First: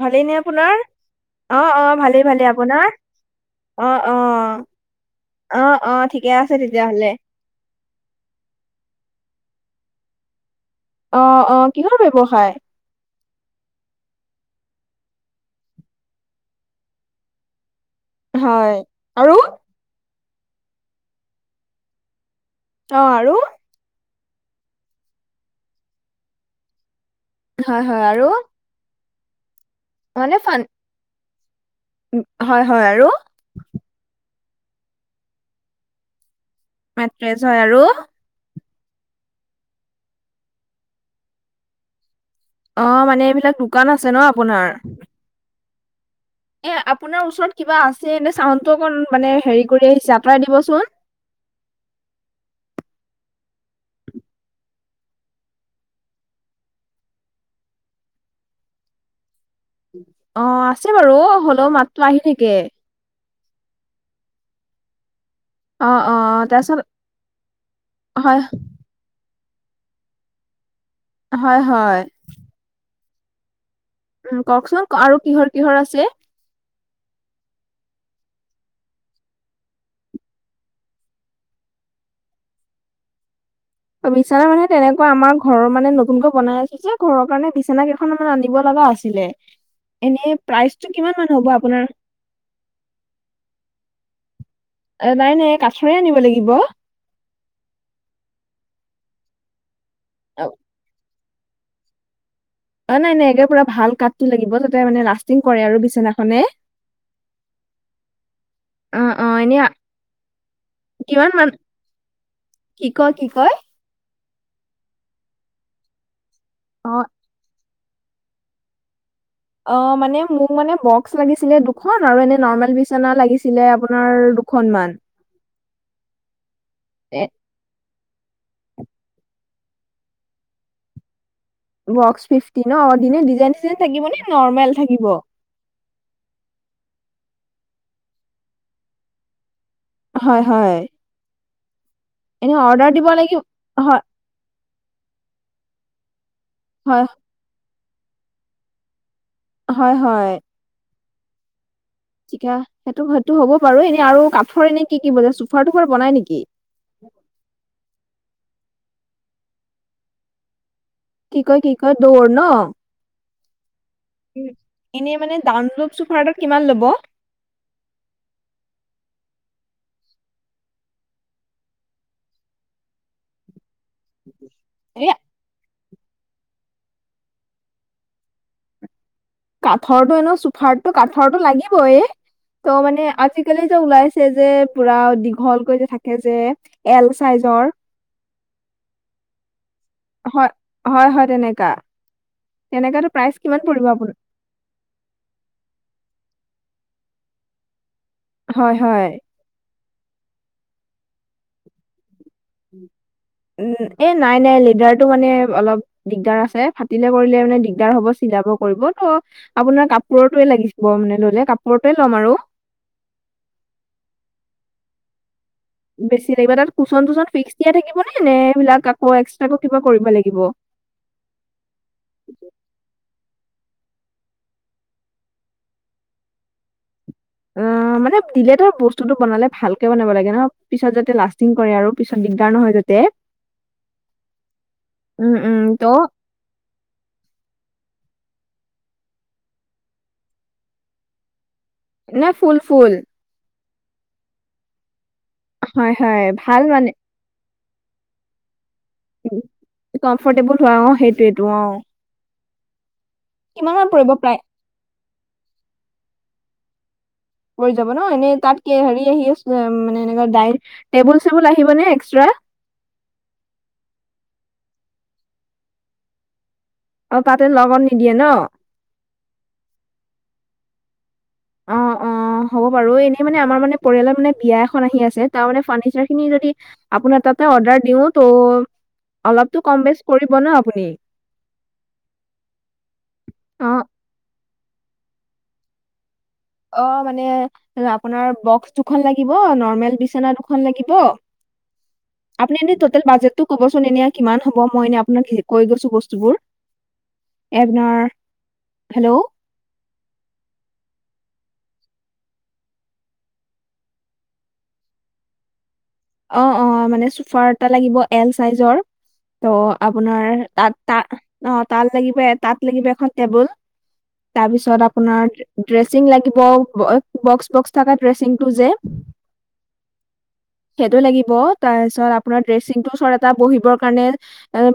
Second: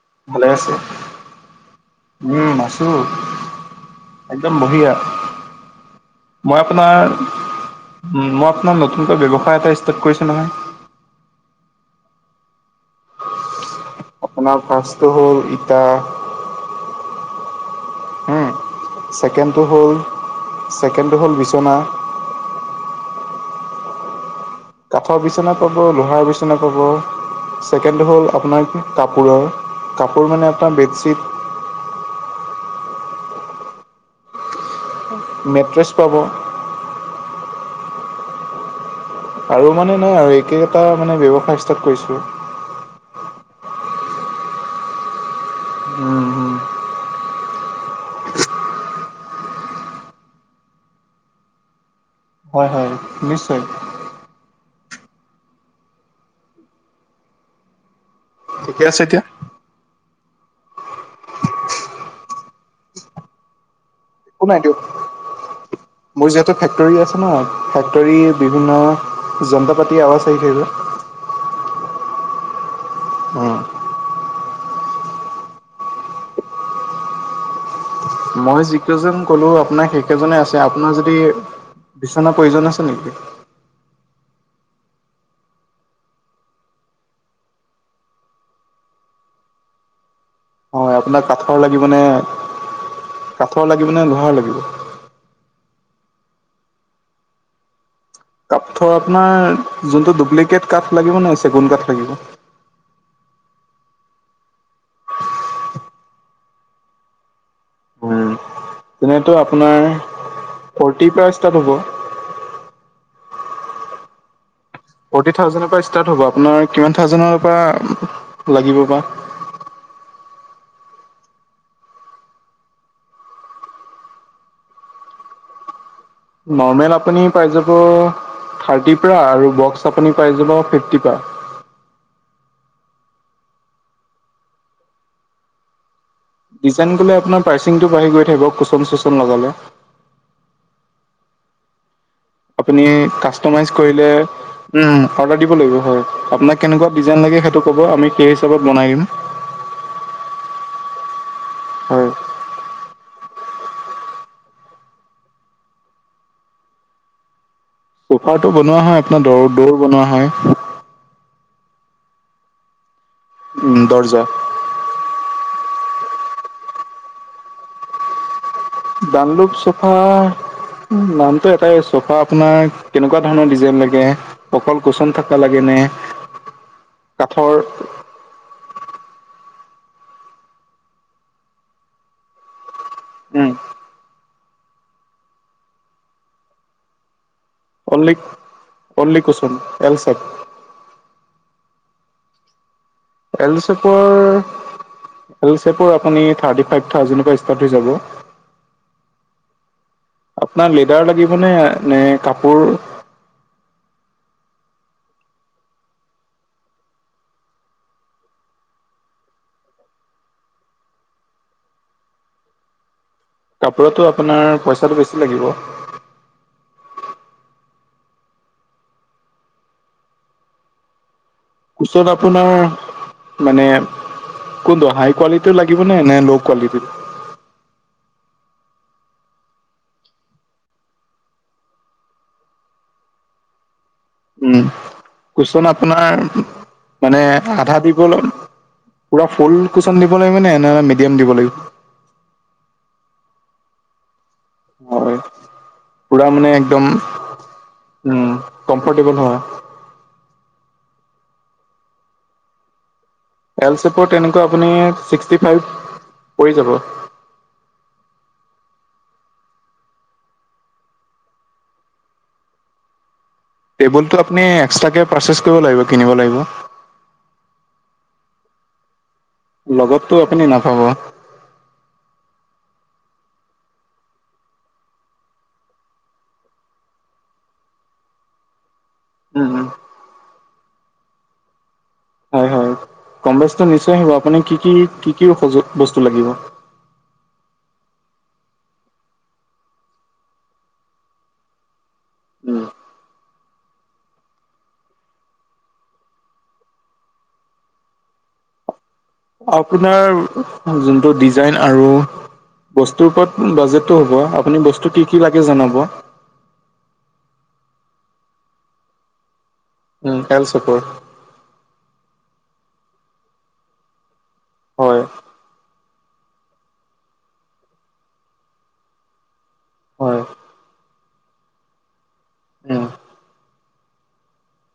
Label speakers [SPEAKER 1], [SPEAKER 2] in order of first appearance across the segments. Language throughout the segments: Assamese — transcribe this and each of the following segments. [SPEAKER 1] ভালেই নে
[SPEAKER 2] ভালে আছে?
[SPEAKER 1] আপোনাৰ? অ', অ', ভালেই ভালেই
[SPEAKER 2] উম,
[SPEAKER 1] আপোনাৰ?
[SPEAKER 2] আছোঁ।
[SPEAKER 1] অ',
[SPEAKER 2] একদম
[SPEAKER 1] অ',
[SPEAKER 2] বঢ়িয়া,
[SPEAKER 1] অ', অ', ঠিকে আছে
[SPEAKER 2] মই আপোনাৰ
[SPEAKER 1] তেতিয়াহ'লে।
[SPEAKER 2] উম, মই আপোনাৰ নতুনকৈ ব্যৱসায় এটা ষ্টাৰ্ট কৰিছোঁ নহয়।
[SPEAKER 1] অ', অ', কিহৰ ব্যৱসায়?
[SPEAKER 2] আপোনাৰ ফাৰ্ষ্চটো হ'ল ইটা হুম?
[SPEAKER 1] হয় আৰু?
[SPEAKER 2] ছেকেণ্ডটো হ'ল ছেকেণ্ডটো হ'ল বিচনা
[SPEAKER 1] অ', আৰু?
[SPEAKER 2] কাঠৰ বিছনা পাব লোহাৰ বিচনা পাব,
[SPEAKER 1] হয় হয়
[SPEAKER 2] ছেকেণ্ড
[SPEAKER 1] আৰু?
[SPEAKER 2] হ'ল আপোনাৰ কাপোৰৰ। কাপোৰ মানে এটা বেডশ্বীট
[SPEAKER 1] হয়, হয়, আৰু?
[SPEAKER 2] মেট্ৰেছ পাব।
[SPEAKER 1] মেট্ৰেছ হয় আৰু?
[SPEAKER 2] আৰু মানে নাই আৰু একেটা মানে ব্যৱসায় ষ্টাৰ্ট কৰিছোঁ।
[SPEAKER 1] অ', মানে এইবিলাক দোকান আছে ন আপোনাৰ?
[SPEAKER 2] উম, উম।
[SPEAKER 1] এ আপোনাৰ ওচৰত কিবা আছে নে চাউণ্ডটো অকণ মানে হেৰি কৰি আহিছে, আঁতৰাই দিবচোন।
[SPEAKER 2] হয়, হয়, নিশ্চয়। ঠিকে আছে এতিয়া
[SPEAKER 1] অ আছে বাৰু হলেও মাততো আহি থাকে
[SPEAKER 2] একো নাই দিয়ক
[SPEAKER 1] অ',
[SPEAKER 2] মোৰ
[SPEAKER 1] অ',
[SPEAKER 2] যিহেতু
[SPEAKER 1] তাৰপিছত
[SPEAKER 2] ফেক্টৰী আছে ন ফেক্টৰ
[SPEAKER 1] হয়
[SPEAKER 2] বিভিন্ন যন্ত্ৰ পাতি আৱাজ আহি থাকে ক
[SPEAKER 1] হয়, হয়।
[SPEAKER 2] অ'।
[SPEAKER 1] উম, কওকচোন আৰু কিহৰ-কিহৰ আছে?
[SPEAKER 2] মই যিকেইজন ক'লোঁ আপোনাৰ সেইকেইজনে আছে আপোনাৰ যদি বিচনাৰ প্ৰয়োজন আছে নেকি?
[SPEAKER 1] অ বিছনা মানে তেনেকুৱা আমাৰ ঘৰৰ মানে নতুনকৈ বনাই আছো যে ঘৰৰ কাৰণে বিছনা কেইখনমান মানে আনিব লগা আছিলে [unintelligible] এনেই প্ৰাইচটো
[SPEAKER 2] হয়
[SPEAKER 1] কিমান
[SPEAKER 2] আপোনাক
[SPEAKER 1] মান হ'ব
[SPEAKER 2] কাঠৰ লাগিব
[SPEAKER 1] আপোনাৰ
[SPEAKER 2] নে কাঠৰ লাগিব নে লোহাৰ লাগিব?
[SPEAKER 1] এ নাই নাই কাঠৰে আনিব লাগিব
[SPEAKER 2] কাঠৰ আপোনাৰ যোনটো ডুপ্লিকেট কাঠ লাগিব নে চেগুন কাঠ লাগিব
[SPEAKER 1] অ নাই নাই একে পুৰা ভাল কাঠটো লাগিব তাতে মানে লাষ্টিং কৰে আৰু বিচনাখনে
[SPEAKER 2] উম,
[SPEAKER 1] [inaudible]
[SPEAKER 2] তেনেতো
[SPEAKER 1] এনে
[SPEAKER 2] আপোনাৰ ফৰ্টিৰ
[SPEAKER 1] কিমান
[SPEAKER 2] পৰা
[SPEAKER 1] মান
[SPEAKER 2] ষ্টাৰ্ট হ'ব
[SPEAKER 1] কি কয় কি কয়
[SPEAKER 2] থাৰ্টি থাউজেণ্ডৰ পৰা ষ্টাৰ্ট হ'ব আপোনাৰ
[SPEAKER 1] অ
[SPEAKER 2] কিমান থাউজেণ্ডনৰ পৰা লাগিব বা
[SPEAKER 1] অ মানে মোক মানে বক্স লাগিছিলে দুখন আৰু এনে নৰ্মেল বিচনা লাগিছিলে আপোনাৰ দুখন মান
[SPEAKER 2] নৰ্মেল আপুনি
[SPEAKER 1] এ
[SPEAKER 2] পাই যাব থাৰ্টিৰ পৰা আৰু বক্স আপুনি পাই যাব ফিফটিৰ পা
[SPEAKER 1] বক্স ফিফটিন অ দিনে ডিজাইন চিজাইন থাকিব নে নৰ্মেল থাকিব
[SPEAKER 2] ডিজাইন গলে আপোনাৰ প্ৰাইচিংটো বাঢ়ি গৈ থাকিব কুচন চুচন লগালে
[SPEAKER 1] হয় হয় এনে
[SPEAKER 2] আপুনি
[SPEAKER 1] অৰ্ডাৰ দিব লাগিব
[SPEAKER 2] কাষ্টমাইজ
[SPEAKER 1] হয়
[SPEAKER 2] কৰিলে উম অৰ্ডাৰ দিব লাগিব হয় আপোনাক কেনেকুৱা
[SPEAKER 1] হয়
[SPEAKER 2] ডিজাইন লাগে সেইটো ক'ব আমি সেই হিচাপত বনাই দিম
[SPEAKER 1] হয় হয়
[SPEAKER 2] হয়
[SPEAKER 1] চিকা সেইটো সেইটো হ'ব বাৰু এনে আৰু কাঠৰ এনে কি কি বজায় চোফাৰ তুফাৰ বনাই নেকি
[SPEAKER 2] ছোফাৰটো বনোৱা হয় আপোনাৰ দৌ দৌৰ বনোৱা হয়
[SPEAKER 1] কি কয় কি কয় দৌৰ ন
[SPEAKER 2] উম দৰ্জা
[SPEAKER 1] এনেই মানে দামলোভ চোফাৰ এটাত কিমান ল'ব
[SPEAKER 2] দানলুক চোফা নামটো এটাই চোফা আপোনাৰ কেনেকুৱা ধৰণৰ ডিজাইন লা গে অকল
[SPEAKER 1] এ
[SPEAKER 2] কচুন থকা লাগে নে কাঠৰ
[SPEAKER 1] কাঠৰটো এনো চোফাৰটো কাঠৰটো লাগিবয় ত' মানে
[SPEAKER 2] উম,
[SPEAKER 1] আজিকালি ওলাইছে যে পুৰা দীঘলকৈ যে থাকে যে এল চাইজৰ
[SPEAKER 2] অললিক অনলি কুচন এল চাইজ
[SPEAKER 1] হয় হয় হয় তেনেকা তেনেকাতো প্ৰাইচ কিমান পৰিব
[SPEAKER 2] এলচোপৰ
[SPEAKER 1] আপোনাৰ
[SPEAKER 2] এলিচেপৰ আপুনি থাৰ্টি ফাইভ থাউজেণ্ডৰ পৰা ইষ্টাত হৈ যাব
[SPEAKER 1] হয় হয়
[SPEAKER 2] আপোনাৰ লেডাৰ লাগিব নে নে কাপোৰ
[SPEAKER 1] উম এ নাই নাই লিডাৰটো মানে অলপ দিগদাৰ আছে ফাটিলে কৰিলে মানে দিগদাৰ হব চিলাব কৰিব ত' আপোনাৰ কাপোৰটোৱে লাগিছিল মানে লৈলে কাপোৰটোৱে ল'ম আৰু
[SPEAKER 2] কাপোৰতো আপোনাৰ পইচাটো বেছি লাগিব
[SPEAKER 1] বেছি লাগিব তাত কোচন তুচন ফিক্স দিয়া থাকিব নে নে সেইবিলাক আকৌ এক্সট্ৰাকো কিবা কৰিব লাগিব
[SPEAKER 2] কুচত আপোনাৰ মানে কোনটো হাই কোৱালিটিৰ লাগিব নে নে লও কোৱালিটিৰ
[SPEAKER 1] উম মানে দিলে ধৰ বস্তুতটো বনালে ভালকে বনাব লাগে ন পিছত যাতে লাষ্টিং কৰে আৰু পিছত দিগদাৰ নহয় যে- তে
[SPEAKER 2] উম
[SPEAKER 1] উম উম
[SPEAKER 2] কৈচোন
[SPEAKER 1] ত'
[SPEAKER 2] আপোনাৰ মানে আধা দিব ল পুৰা ফুল কুচন দিব লাগিব নে নহলে মিডিয়াম দিব লাগিব
[SPEAKER 1] নে ফুল ফুল
[SPEAKER 2] হয়
[SPEAKER 1] হয় হয়
[SPEAKER 2] পুৰা মানে
[SPEAKER 1] ভাল
[SPEAKER 2] একদম উম কমফৰ্টেবল হয়।
[SPEAKER 1] কমফৰ্টেবল হোৱা অ সেইটোৱেতো অ কিমান মান
[SPEAKER 2] এলচেপত
[SPEAKER 1] পৰিব প্ৰায়
[SPEAKER 2] তেনেকুৱা আপুনি ছিক্স টি ফাইভ পৰি যাব।
[SPEAKER 1] পৰি যাব ন এনেই তাত হেৰি আহি আছিলে মানে এনেকোৱা ডাই টেবুল চেবুল আহিব নে এক্সট্ৰা।
[SPEAKER 2] টেবুলটো আপুনি এক্সটাকে পাৰচেচ কৰিব লাগিব কিনিব লাগিব।
[SPEAKER 1] অ তাতে লগত নিদিয়ে ন।
[SPEAKER 2] লগতটো আপুনি নাপাব।
[SPEAKER 1] অ অ। অ হ'ব বাৰু এনেই মানে আমাৰ মানে পৰিয়ালৰ মানে বিয়া এখন আহি আছে তাৰ মানে ফাৰ্ণিচাৰ খিনি যদি আপোনাৰ তাতে অৰ্ডাৰ দিওঁ ত
[SPEAKER 2] উম
[SPEAKER 1] অলপতো
[SPEAKER 2] উম।
[SPEAKER 1] কম বেচ কৰিব ন আপুনি।
[SPEAKER 2] হয় হয় কম বেচ
[SPEAKER 1] অ
[SPEAKER 2] নিশ্চয় আহিব আপুনি কি কি কি কি সযো বস্তু লাগিব।
[SPEAKER 1] অ মানে ৰাপোনাৰ বক্স দুখন লাগিব নৰ্মেল বিচনা দুখন লাগিব। আপুনি
[SPEAKER 2] উম।
[SPEAKER 1] এনে টোটেল বাজেটটো ক'বচোন এনে কিমান হ'ব মই এনে আপোনাক কৈ গৈছো বস্তুবোৰ এপনাৰ হেল্ল'
[SPEAKER 2] আপোনাৰ যোনটো ডিজাইন আৰু বস্তুৰ ওপৰত বাজেটো হ'ব আপুনি বস্তু কি কি লাগে জনাব।
[SPEAKER 1] অ অ মানে চুফাৰ এটা লাগিব এল চাইজৰ ত
[SPEAKER 2] উম
[SPEAKER 1] আপোনাৰ
[SPEAKER 2] এল
[SPEAKER 1] তাত
[SPEAKER 2] চেপৰ
[SPEAKER 1] তা অ তাল লাগিব তাত লাগিব এখন টেবুল তাৰপিছত
[SPEAKER 2] হয়
[SPEAKER 1] আপোনাৰ ড্ৰেছ- চিং লাগিব বক্স বক্স থকা ড্ৰেচিং টো যে
[SPEAKER 2] হয়।
[SPEAKER 1] সেইটো লাগিব। তাৰ পিছত আপোনাৰ ড্ৰেচিং
[SPEAKER 2] উম
[SPEAKER 1] টো চৰ এটা বহিবৰ কাৰণে এ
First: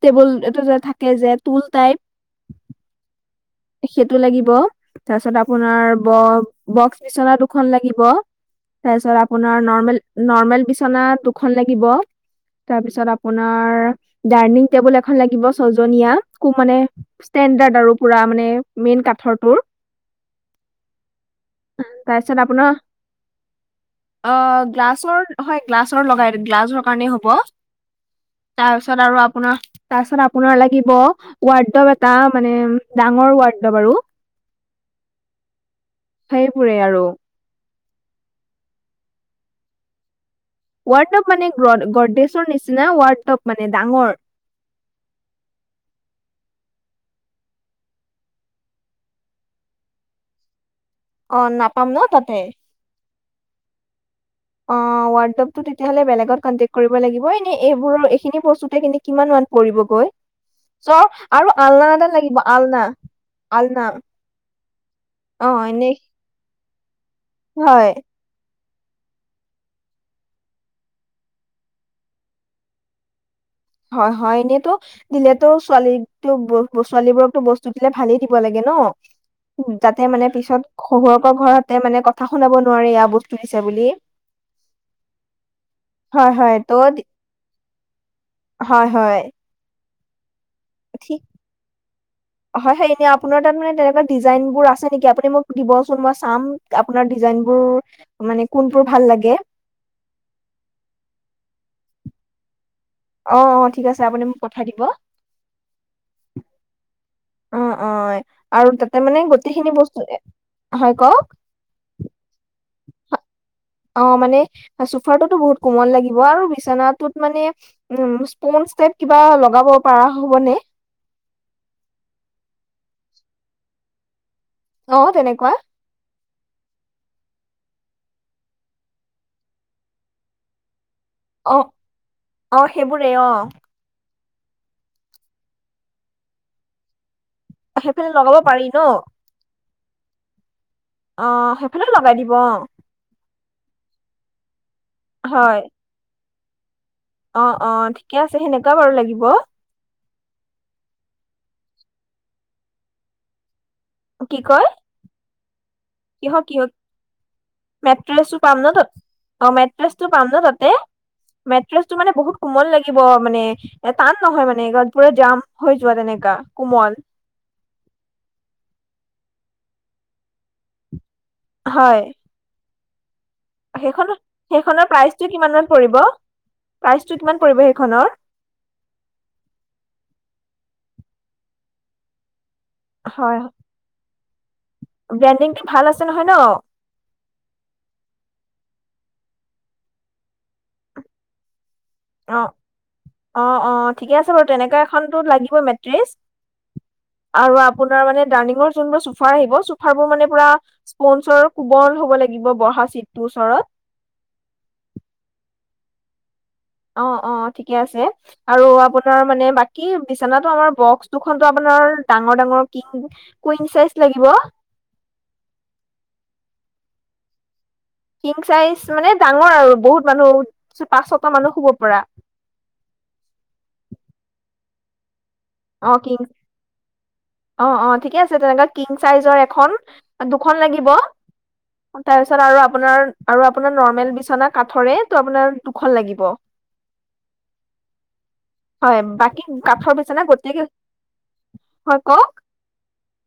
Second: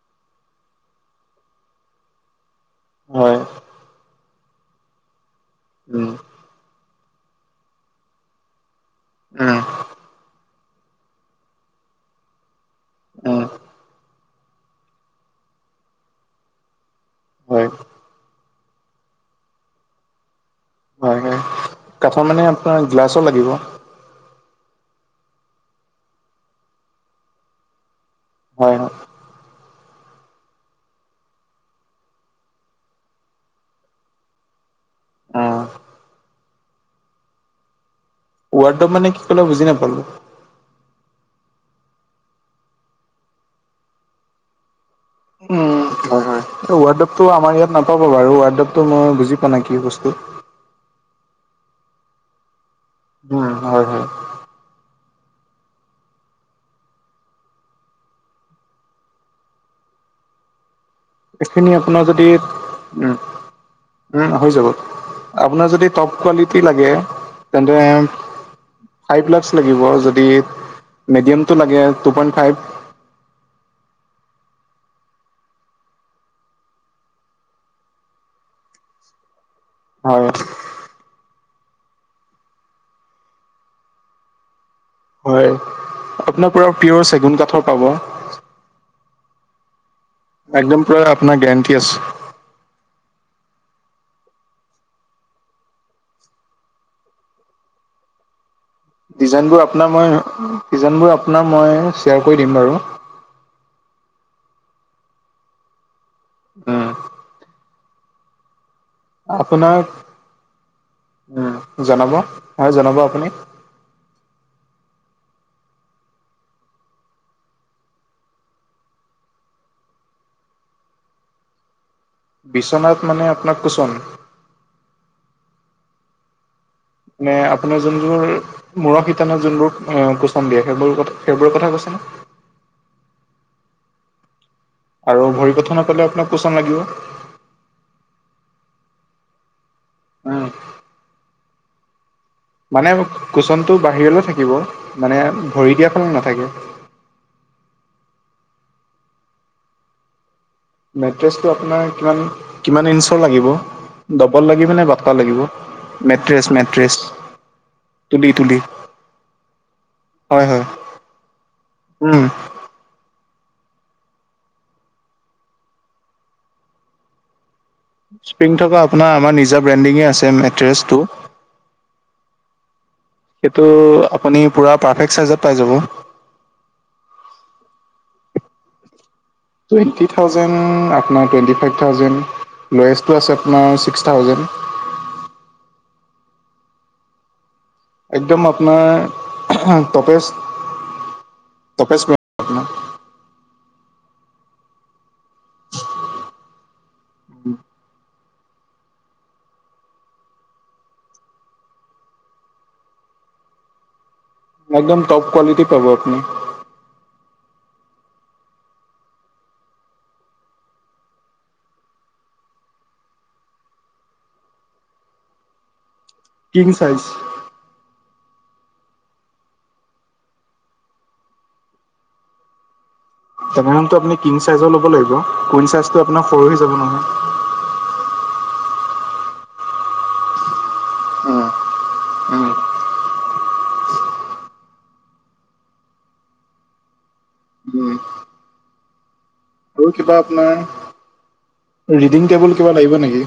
[SPEAKER 1] টেবুল এটা যে থাকে যে টুল টাইপ
[SPEAKER 2] হয়।
[SPEAKER 1] সেইটো লাগিব। তাছত আপোনাৰ
[SPEAKER 2] উম
[SPEAKER 1] ব বক্স বিচনা দুখন লাগিব। ৰাইছত
[SPEAKER 2] উম
[SPEAKER 1] আপোনাৰ নৰ্মেল নৰ্মেল বিচনা খন লাগিব। তাৰপিছত
[SPEAKER 2] উম
[SPEAKER 1] আপোনাৰ ডাইনিং টেবুল এখন লাগিব ছজনীয়া কু মানে
[SPEAKER 2] হয়
[SPEAKER 1] ষ্টেণ্ডাৰ্ড আৰু পুৰা মানে মেইন কাঠৰটোৰ।
[SPEAKER 2] হয় হয় কাঠৰ মানে আপোনাৰ গ্লাছৰ লাগিব।
[SPEAKER 1] অ গ্লাছৰ হয় গ্লাছৰ লগাই গ্লাছৰ কাৰণেই হ'ব।
[SPEAKER 2] হয় হয়
[SPEAKER 1] তাপিছত আৰু আপোনা- তাৰপিছত আপোনাৰ লাগিব ৱাৰ্ডৰ এটা মানে ডাঙৰ ৱাৰ্ডৰ বাৰু।
[SPEAKER 2] অ
[SPEAKER 1] সেইবোৰে আৰু।
[SPEAKER 2] ৱাৰ্ডৰ মানে কি ক'লে বুজি নাপালো।
[SPEAKER 1] ৱাৰ্ডপ মানে গডডেশৰ নিচিনা ৱাৰ্ডপ মানে ডাঙৰ।
[SPEAKER 2] উম, হয় হয় ৱাৰ্ডপটো আমাৰ ইয়াত নাপাব বাৰু ৱাৰ্ডপটো মই বুজি পোৱা নাই কি বস্তু।
[SPEAKER 1] অ নাপাম ন তাতে।
[SPEAKER 2] উম হয় হয়।
[SPEAKER 1] অ ৱাৰ্ডপটো তিতিয়াহলে বেলেগত কণ্টেক কৰিব লাগিব এনেই এইবোৰ এইখিনি ব‌‌স্তুতে কিমান মান পৰিবগৈ? চ আৰু
[SPEAKER 2] এইখিনি
[SPEAKER 1] আলনা
[SPEAKER 2] আপোনাৰ
[SPEAKER 1] এডাল
[SPEAKER 2] যদি
[SPEAKER 1] লাগিব আলনা
[SPEAKER 2] উম,
[SPEAKER 1] আলনা।
[SPEAKER 2] উম, হৈ যাব।
[SPEAKER 1] অ
[SPEAKER 2] আপোনাৰ যদি
[SPEAKER 1] এনেই
[SPEAKER 2] টপ কোৱালিটি লাগে তেন্তে
[SPEAKER 1] হয়
[SPEAKER 2] ফাইভ লাইকছ লাগিব যদি মিডিয়ামটো লাগে টু পইন্ট ফাইভ।
[SPEAKER 1] হয় -হয় এনেতো দিলেতো ছোৱালীটোক- ছোৱালীবোৰকটো বস্তু দিলে ভালেই দিব লাগে ন। উম, যাতে মানে
[SPEAKER 2] হয়।
[SPEAKER 1] পিছত শহৰকৰ ঘৰতে মানে কথা শুনাব নোৱাৰে এয়া বস্তু দিছে বুলি।
[SPEAKER 2] হয়
[SPEAKER 1] হয়
[SPEAKER 2] আপোনাৰ
[SPEAKER 1] হয়
[SPEAKER 2] পৰা
[SPEAKER 1] ত'
[SPEAKER 2] পিয়ৰ চেগুন কাঠৰ পাব।
[SPEAKER 1] হয় হয়।
[SPEAKER 2] একদম পৰা
[SPEAKER 1] ঠিক
[SPEAKER 2] আপোনাৰ গেৰাণ্টি আছে।
[SPEAKER 1] হয় হেই এনে আপোনাৰ তাত মানে তেনেকুৱা ডিজাইন বোৰ আছে নেকি আপুনি মোক দিবচোন মই চাম। আপোনাৰ ডিজাইনবোৰ মানে কোনটো ভাল? লাগে
[SPEAKER 2] ডিজাইনবোৰ আপোনাৰ মই -ডিজাইনবোৰ আপোনাৰ মই শ্বেয়াৰ কৰি দিম বাৰু।
[SPEAKER 1] অ', অ', ঠিক আছে আপুনি মোক পঠাই দিব।
[SPEAKER 2] উম।
[SPEAKER 1] অ', অ', আৰু তাতে মানে গোটেইখিনি
[SPEAKER 2] আপোনাক
[SPEAKER 1] বস্তু হয় কওক?
[SPEAKER 2] উম, জনাব হয় জনাব আপুনি।
[SPEAKER 1] অ, মানে চোফাৰটোতো বহুত কোমল লাগিব আৰু বিচনাটোত মানে উম, ইস্পঞ্জ ষ্টেপ কিবা লগাব পাৰা হ'বনে?
[SPEAKER 2] বিচনাত মানে আপোনাক কুচন?
[SPEAKER 1] অ, তেনেকুৱা।
[SPEAKER 2] মানে আপোনাৰ যোনবোৰ মূৰৰ শিতানে যোনবোৰ অ, কোচন দিয়ে সেইবোৰ কথা সেইবোৰৰ
[SPEAKER 1] অ
[SPEAKER 2] কথা কৈছেনে?
[SPEAKER 1] অ, সেইবোৰেই অ।
[SPEAKER 2] আৰু ভৰি কথা নাপালে আপোনাক কোচন লাগিব?
[SPEAKER 1] অহ, সেইফালে লগাব পাৰি ন।
[SPEAKER 2] উম।
[SPEAKER 1] অ, সেইফালেও লগাই দিব।
[SPEAKER 2] মানে কুচনটো বাহিৰলৈ থাকিব মানে
[SPEAKER 1] হয়
[SPEAKER 2] ভৰি দিয়া ফালে নাথাকে।
[SPEAKER 1] অ', অ', ঠিকে আছে সেনেকুৱা বাৰু লাগিব।
[SPEAKER 2] মেট্ৰেচটো আপোনাৰ কিমান -কিমান ইঞ্চৰ লাগিব
[SPEAKER 1] কি
[SPEAKER 2] ডবল
[SPEAKER 1] কয়
[SPEAKER 2] লাগিব নে ব থকা লাগিব
[SPEAKER 1] কিহৰ
[SPEAKER 2] মেট্ৰেছ-
[SPEAKER 1] কিহৰ
[SPEAKER 2] মেট্ৰেছ তুলি
[SPEAKER 1] মেট্ৰেছটো
[SPEAKER 2] তুলি
[SPEAKER 1] পাম ন' তাত অ, মেট্ৰেছটো পাম ন'
[SPEAKER 2] হয় হয়
[SPEAKER 1] তাতে? মেট্ৰেছ টো মানে
[SPEAKER 2] উম।
[SPEAKER 1] বহুত কোমল লাগি গিব মানে এ টান নহয় মানে [unintelligible] জাম হৈ যোৱা তেনেকা কোমল।
[SPEAKER 2] স্প্ৰিং থকা আপোনাৰ আমাৰ নিজা ব্ৰেণ্ডিঙে আছে মেট্ৰেছটো।
[SPEAKER 1] হয়।
[SPEAKER 2] সেইটো
[SPEAKER 1] সেইখনত-
[SPEAKER 2] আপুনি পুৰা
[SPEAKER 1] সেইখনৰ
[SPEAKER 2] পাৰফেক্ট
[SPEAKER 1] প্ৰাইচটো
[SPEAKER 2] চাইজত পাই
[SPEAKER 1] কিমানমান
[SPEAKER 2] যাব।
[SPEAKER 1] পৰিব প্ৰাইচটো কিমান পৰিব সেইখনৰ?
[SPEAKER 2] টু এইট্টি থাউজেণ্ড আপোনাৰ টুৱেণ্টি ফাইভ থাউজেণ্ড ল'য়েষ্টটো আছে
[SPEAKER 1] হয়
[SPEAKER 2] আপোনাৰ ছিক্স থাউজেণ্ড।
[SPEAKER 1] ব্ৰেণ্ডিংটো ভাল আছে নহয় ন?
[SPEAKER 2] একদম আপনাৰ [unintelligible] টপেষ্ট- টপেষ্ট মে
[SPEAKER 1] অ', অ', অ', ঠিকে আছে বাৰু তেনেকা এখনতো লাগিব মেট্ৰেছ। আৰু আপোনাৰ মানে ডাইনিঙৰ যোনবোৰ চোফা আহিব চোফাবোৰ মানে পুৰা স্পনচৰ কোমল হ'ব লাগিব বহা চিটটোৰ ওচৰত।
[SPEAKER 2] অ, একদম টপ কোৱালিটি পাব আপনি।
[SPEAKER 1] অ', অ', ঠিকে আছে। আৰু আপোনাৰ মানে বাকী বিচানাটো আমাৰ বক্স দুখনতো আপোনাৰ ডাঙৰ- ডাঙৰ কিং কুইন চাইজ লাগিব।
[SPEAKER 2] King size.
[SPEAKER 1] কিং চাইজ মানে ডাঙৰ আৰু বহুত মানুহ পাঁচ, ছটা মানুহ শুব পৰা।
[SPEAKER 2] তেনেহেনটো আপুনি কিং চাইজৰ লব লাগিব কুইন
[SPEAKER 1] অ
[SPEAKER 2] চাইজটো
[SPEAKER 1] কিং
[SPEAKER 2] আপোনাৰ সৰু হৈ যাব নহয়।
[SPEAKER 1] অ', অ', ঠিকে আছে তেনেকা কিং চাইজৰ এখন, দুখন লাগিব। তাৰ পিছত আৰু আপোনাৰ আৰু আপোনাৰ নৰ্মেল বিছনা কাঠৰে ত আপোনাৰ দুখন লাগিব। [inaudible]
[SPEAKER 2] উম,
[SPEAKER 1] হয়, বাকী কাঠৰ বিছনা
[SPEAKER 2] অহ, ৰিডিং টেবুল কিবা লাগিব নেকি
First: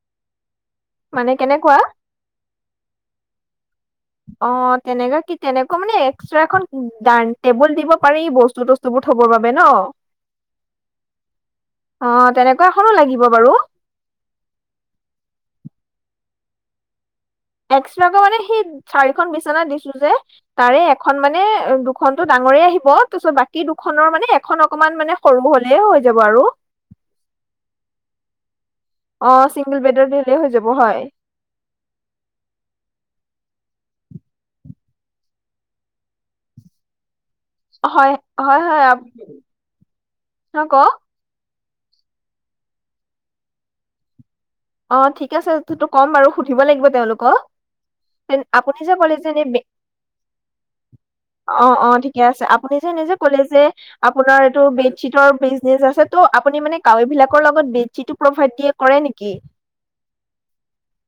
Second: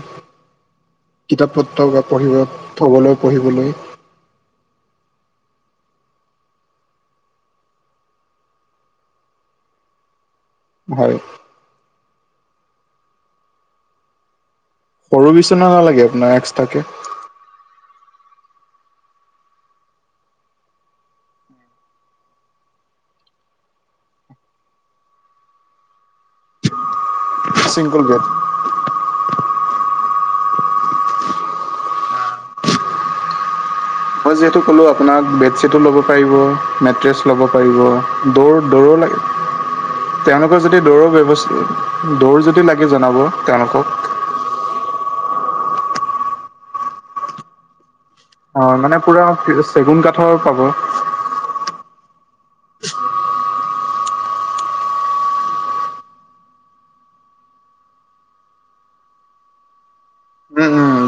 [SPEAKER 1] মানে
[SPEAKER 2] কিতাপ
[SPEAKER 1] কেনেকুৱা
[SPEAKER 2] পত্ৰ [unintelligible] পঢ়িব থ'বলৈ পঢ়িবলৈ।
[SPEAKER 1] অ', তেনেকা কি তেনেকোৱা মানে এক্সট্ৰা এখন ডান টেবুল দিব পাৰি বস্তু -তষ্টো টোবোৰ থবৰ বাবে ন।
[SPEAKER 2] হয়।
[SPEAKER 1] অ, তেনেকুৱা এখনো লাগিব বাৰু।
[SPEAKER 2] সৰু বিচনা নালাগে আপোনাৰ এক্সট্ৰাকে?
[SPEAKER 1] এক্সট্ৰাকে মানে সেই চাৰিখন বিচনা দিছো যে। তাৰে এখন মানে দুখন টো ডাঙৰে আহিব তোছ বাকী দুখনৰ মানে এখন অকমান মানে সৰু হ'লে হৈ যাব আৰু।
[SPEAKER 2] Single bed.
[SPEAKER 1] অ, চিংগল বেডত দিলেই হৈ যাব হয়।
[SPEAKER 2] মই যিহেতু কলো আপোনাক বেডশ্বীটো ল'ব পাৰিব মেট্ৰেছ ল'ব পাৰিব
[SPEAKER 1] হয় হয়
[SPEAKER 2] দৌৰ-
[SPEAKER 1] হয়
[SPEAKER 2] দৌৰ
[SPEAKER 1] অ'
[SPEAKER 2] লাই তেওঁলোকৰ যদি
[SPEAKER 1] কওক
[SPEAKER 2] দৌৰো ব্যৱস্থ দৌৰ যদি লাগে জনাব তেওঁলোকক।
[SPEAKER 1] অ, ঠিক আছেটোতো ক'ম বাৰু সুধিব লাগিব তেওঁলোকক। তেন-
[SPEAKER 2] হয়
[SPEAKER 1] আপুনি যে
[SPEAKER 2] মানে
[SPEAKER 1] ক'লে
[SPEAKER 2] পুৰা
[SPEAKER 1] যে এনে বে-
[SPEAKER 2] চেগুন কাঠৰ পাব।
[SPEAKER 1] অ', অ', ঠিকে আছে আপুনি যে নিজে ক'লে যে আপোনাৰ এইটো বেডছিতৰ বিজনেছ আছেতো আপুনি কাভাৰ বিলাকৰ লগত বেডশ্বিটতো প্ৰভাইত দিয়ে। কৰে নেকি?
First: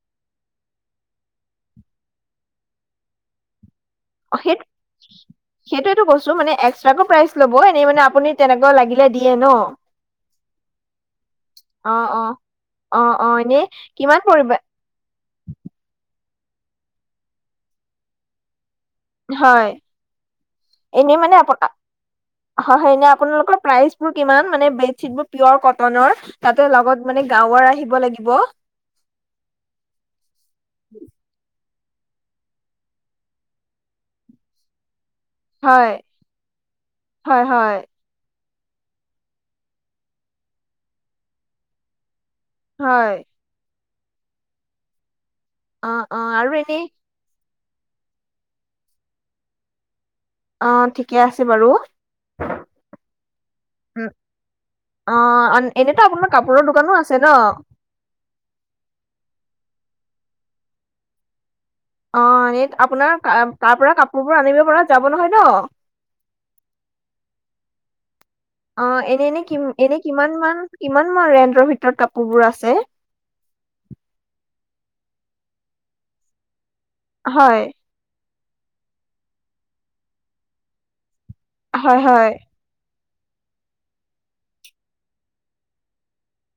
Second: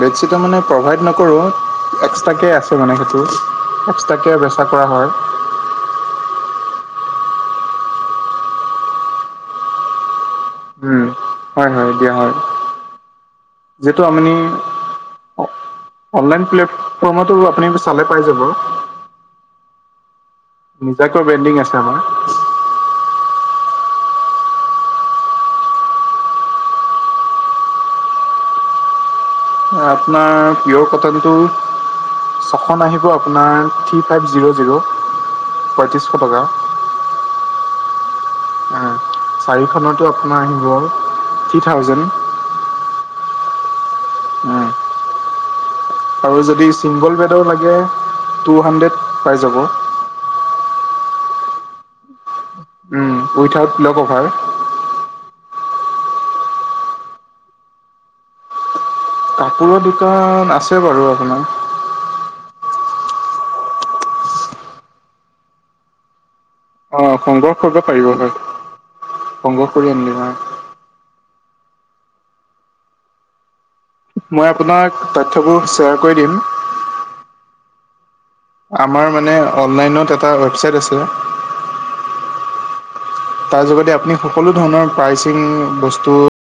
[SPEAKER 2] বেডশ্বিটা মানে প্ৰভাইড নকৰোঁ এক্সট্ৰাকে আছে মানে সেইটো পাঁচটা। কিয় বেচা কৰা হয়?
[SPEAKER 1] সেইটোয়েটো কৈছো মানে এক্সট্ৰাকো প্ৰাইজ লব এনেই মানে আপুনি তেনেকুৱা লাগিলে দিয়ে ন। [inaudible]
[SPEAKER 2] উম, হয়
[SPEAKER 1] অ
[SPEAKER 2] -হয় দিয়া
[SPEAKER 1] অ
[SPEAKER 2] হয়
[SPEAKER 1] অ অ এনেই
[SPEAKER 2] যিহেতু
[SPEAKER 1] কিমান
[SPEAKER 2] আমনি
[SPEAKER 1] পৰিব
[SPEAKER 2] অ, অনলাইন প্লেটফৰ্মতো আপুনি চালে পাই যাব।
[SPEAKER 1] হয় এনেই
[SPEAKER 2] নিজাকৈ
[SPEAKER 1] মানে আপো
[SPEAKER 2] ব্ৰেণ্ডিং আছে আমাৰ
[SPEAKER 1] হয় -হয় এনে আপোনালোকৰ প্ৰাইচবোৰ কিমান মানে বেডশ্বীটবোৰ কিমান পিয়ৰ কটনৰ? তাতে লগত মানে গাৱৰ আহিব লাগিব।
[SPEAKER 2] আপনাৰ পিয়ৰ কটনটো ছখন আহিব আপোনাৰ থ্ৰী ফাইভ জিৰ-জিৰ।
[SPEAKER 1] হয়-হয়- হয়।
[SPEAKER 2] [inaudible] হয়। চাৰিখনতো আপোনাৰ আহিব থ্ৰী থাউজেণ্ড।
[SPEAKER 1] হয়। অ অ
[SPEAKER 2] আৰু যদি
[SPEAKER 1] এনেই
[SPEAKER 2] ছিংগল বেডৰ লাগে টু হাণ্ড্ৰেড পাই যাব।
[SPEAKER 1] অ, ঠিকে আছে বাৰু।
[SPEAKER 2] Without pillow
[SPEAKER 1] um
[SPEAKER 2] cover.
[SPEAKER 1] অ, এনেতো আপোনাৰ কাপোৰৰ দোকানো আছে ন?
[SPEAKER 2] কাপোৰৰ দোকান আছে বাৰু আপোনাৰ।
[SPEAKER 1] অ, এনে আপোনাৰ তাৰ পৰা কাপোৰবোৰ আনিব পৰা যাব নহয় ন?
[SPEAKER 2] অঁ সংগ্ৰহ কৰিব পাৰিব হয়
[SPEAKER 1] অ, এনে -এনে কি
[SPEAKER 2] সংগ্ৰহ কৰি
[SPEAKER 1] এনে
[SPEAKER 2] আনিলে হয়
[SPEAKER 1] কিমান মান কিমান মান ৰেন্টৰ ভিতৰত কাপোৰ বোৰ আছে?
[SPEAKER 2] মই আপোনাক তথ্যবোৰ শ্বেয়াৰ কৰি দিম।
[SPEAKER 1] হয়।
[SPEAKER 2] আমাৰ মানে অনলাইনত এটা ৱেবচাইট আছে।
[SPEAKER 1] হয় হয়
[SPEAKER 2] তাৰ যোগদি আপুনি সকলো ধৰণৰ প্ৰাইচিং বস্তু।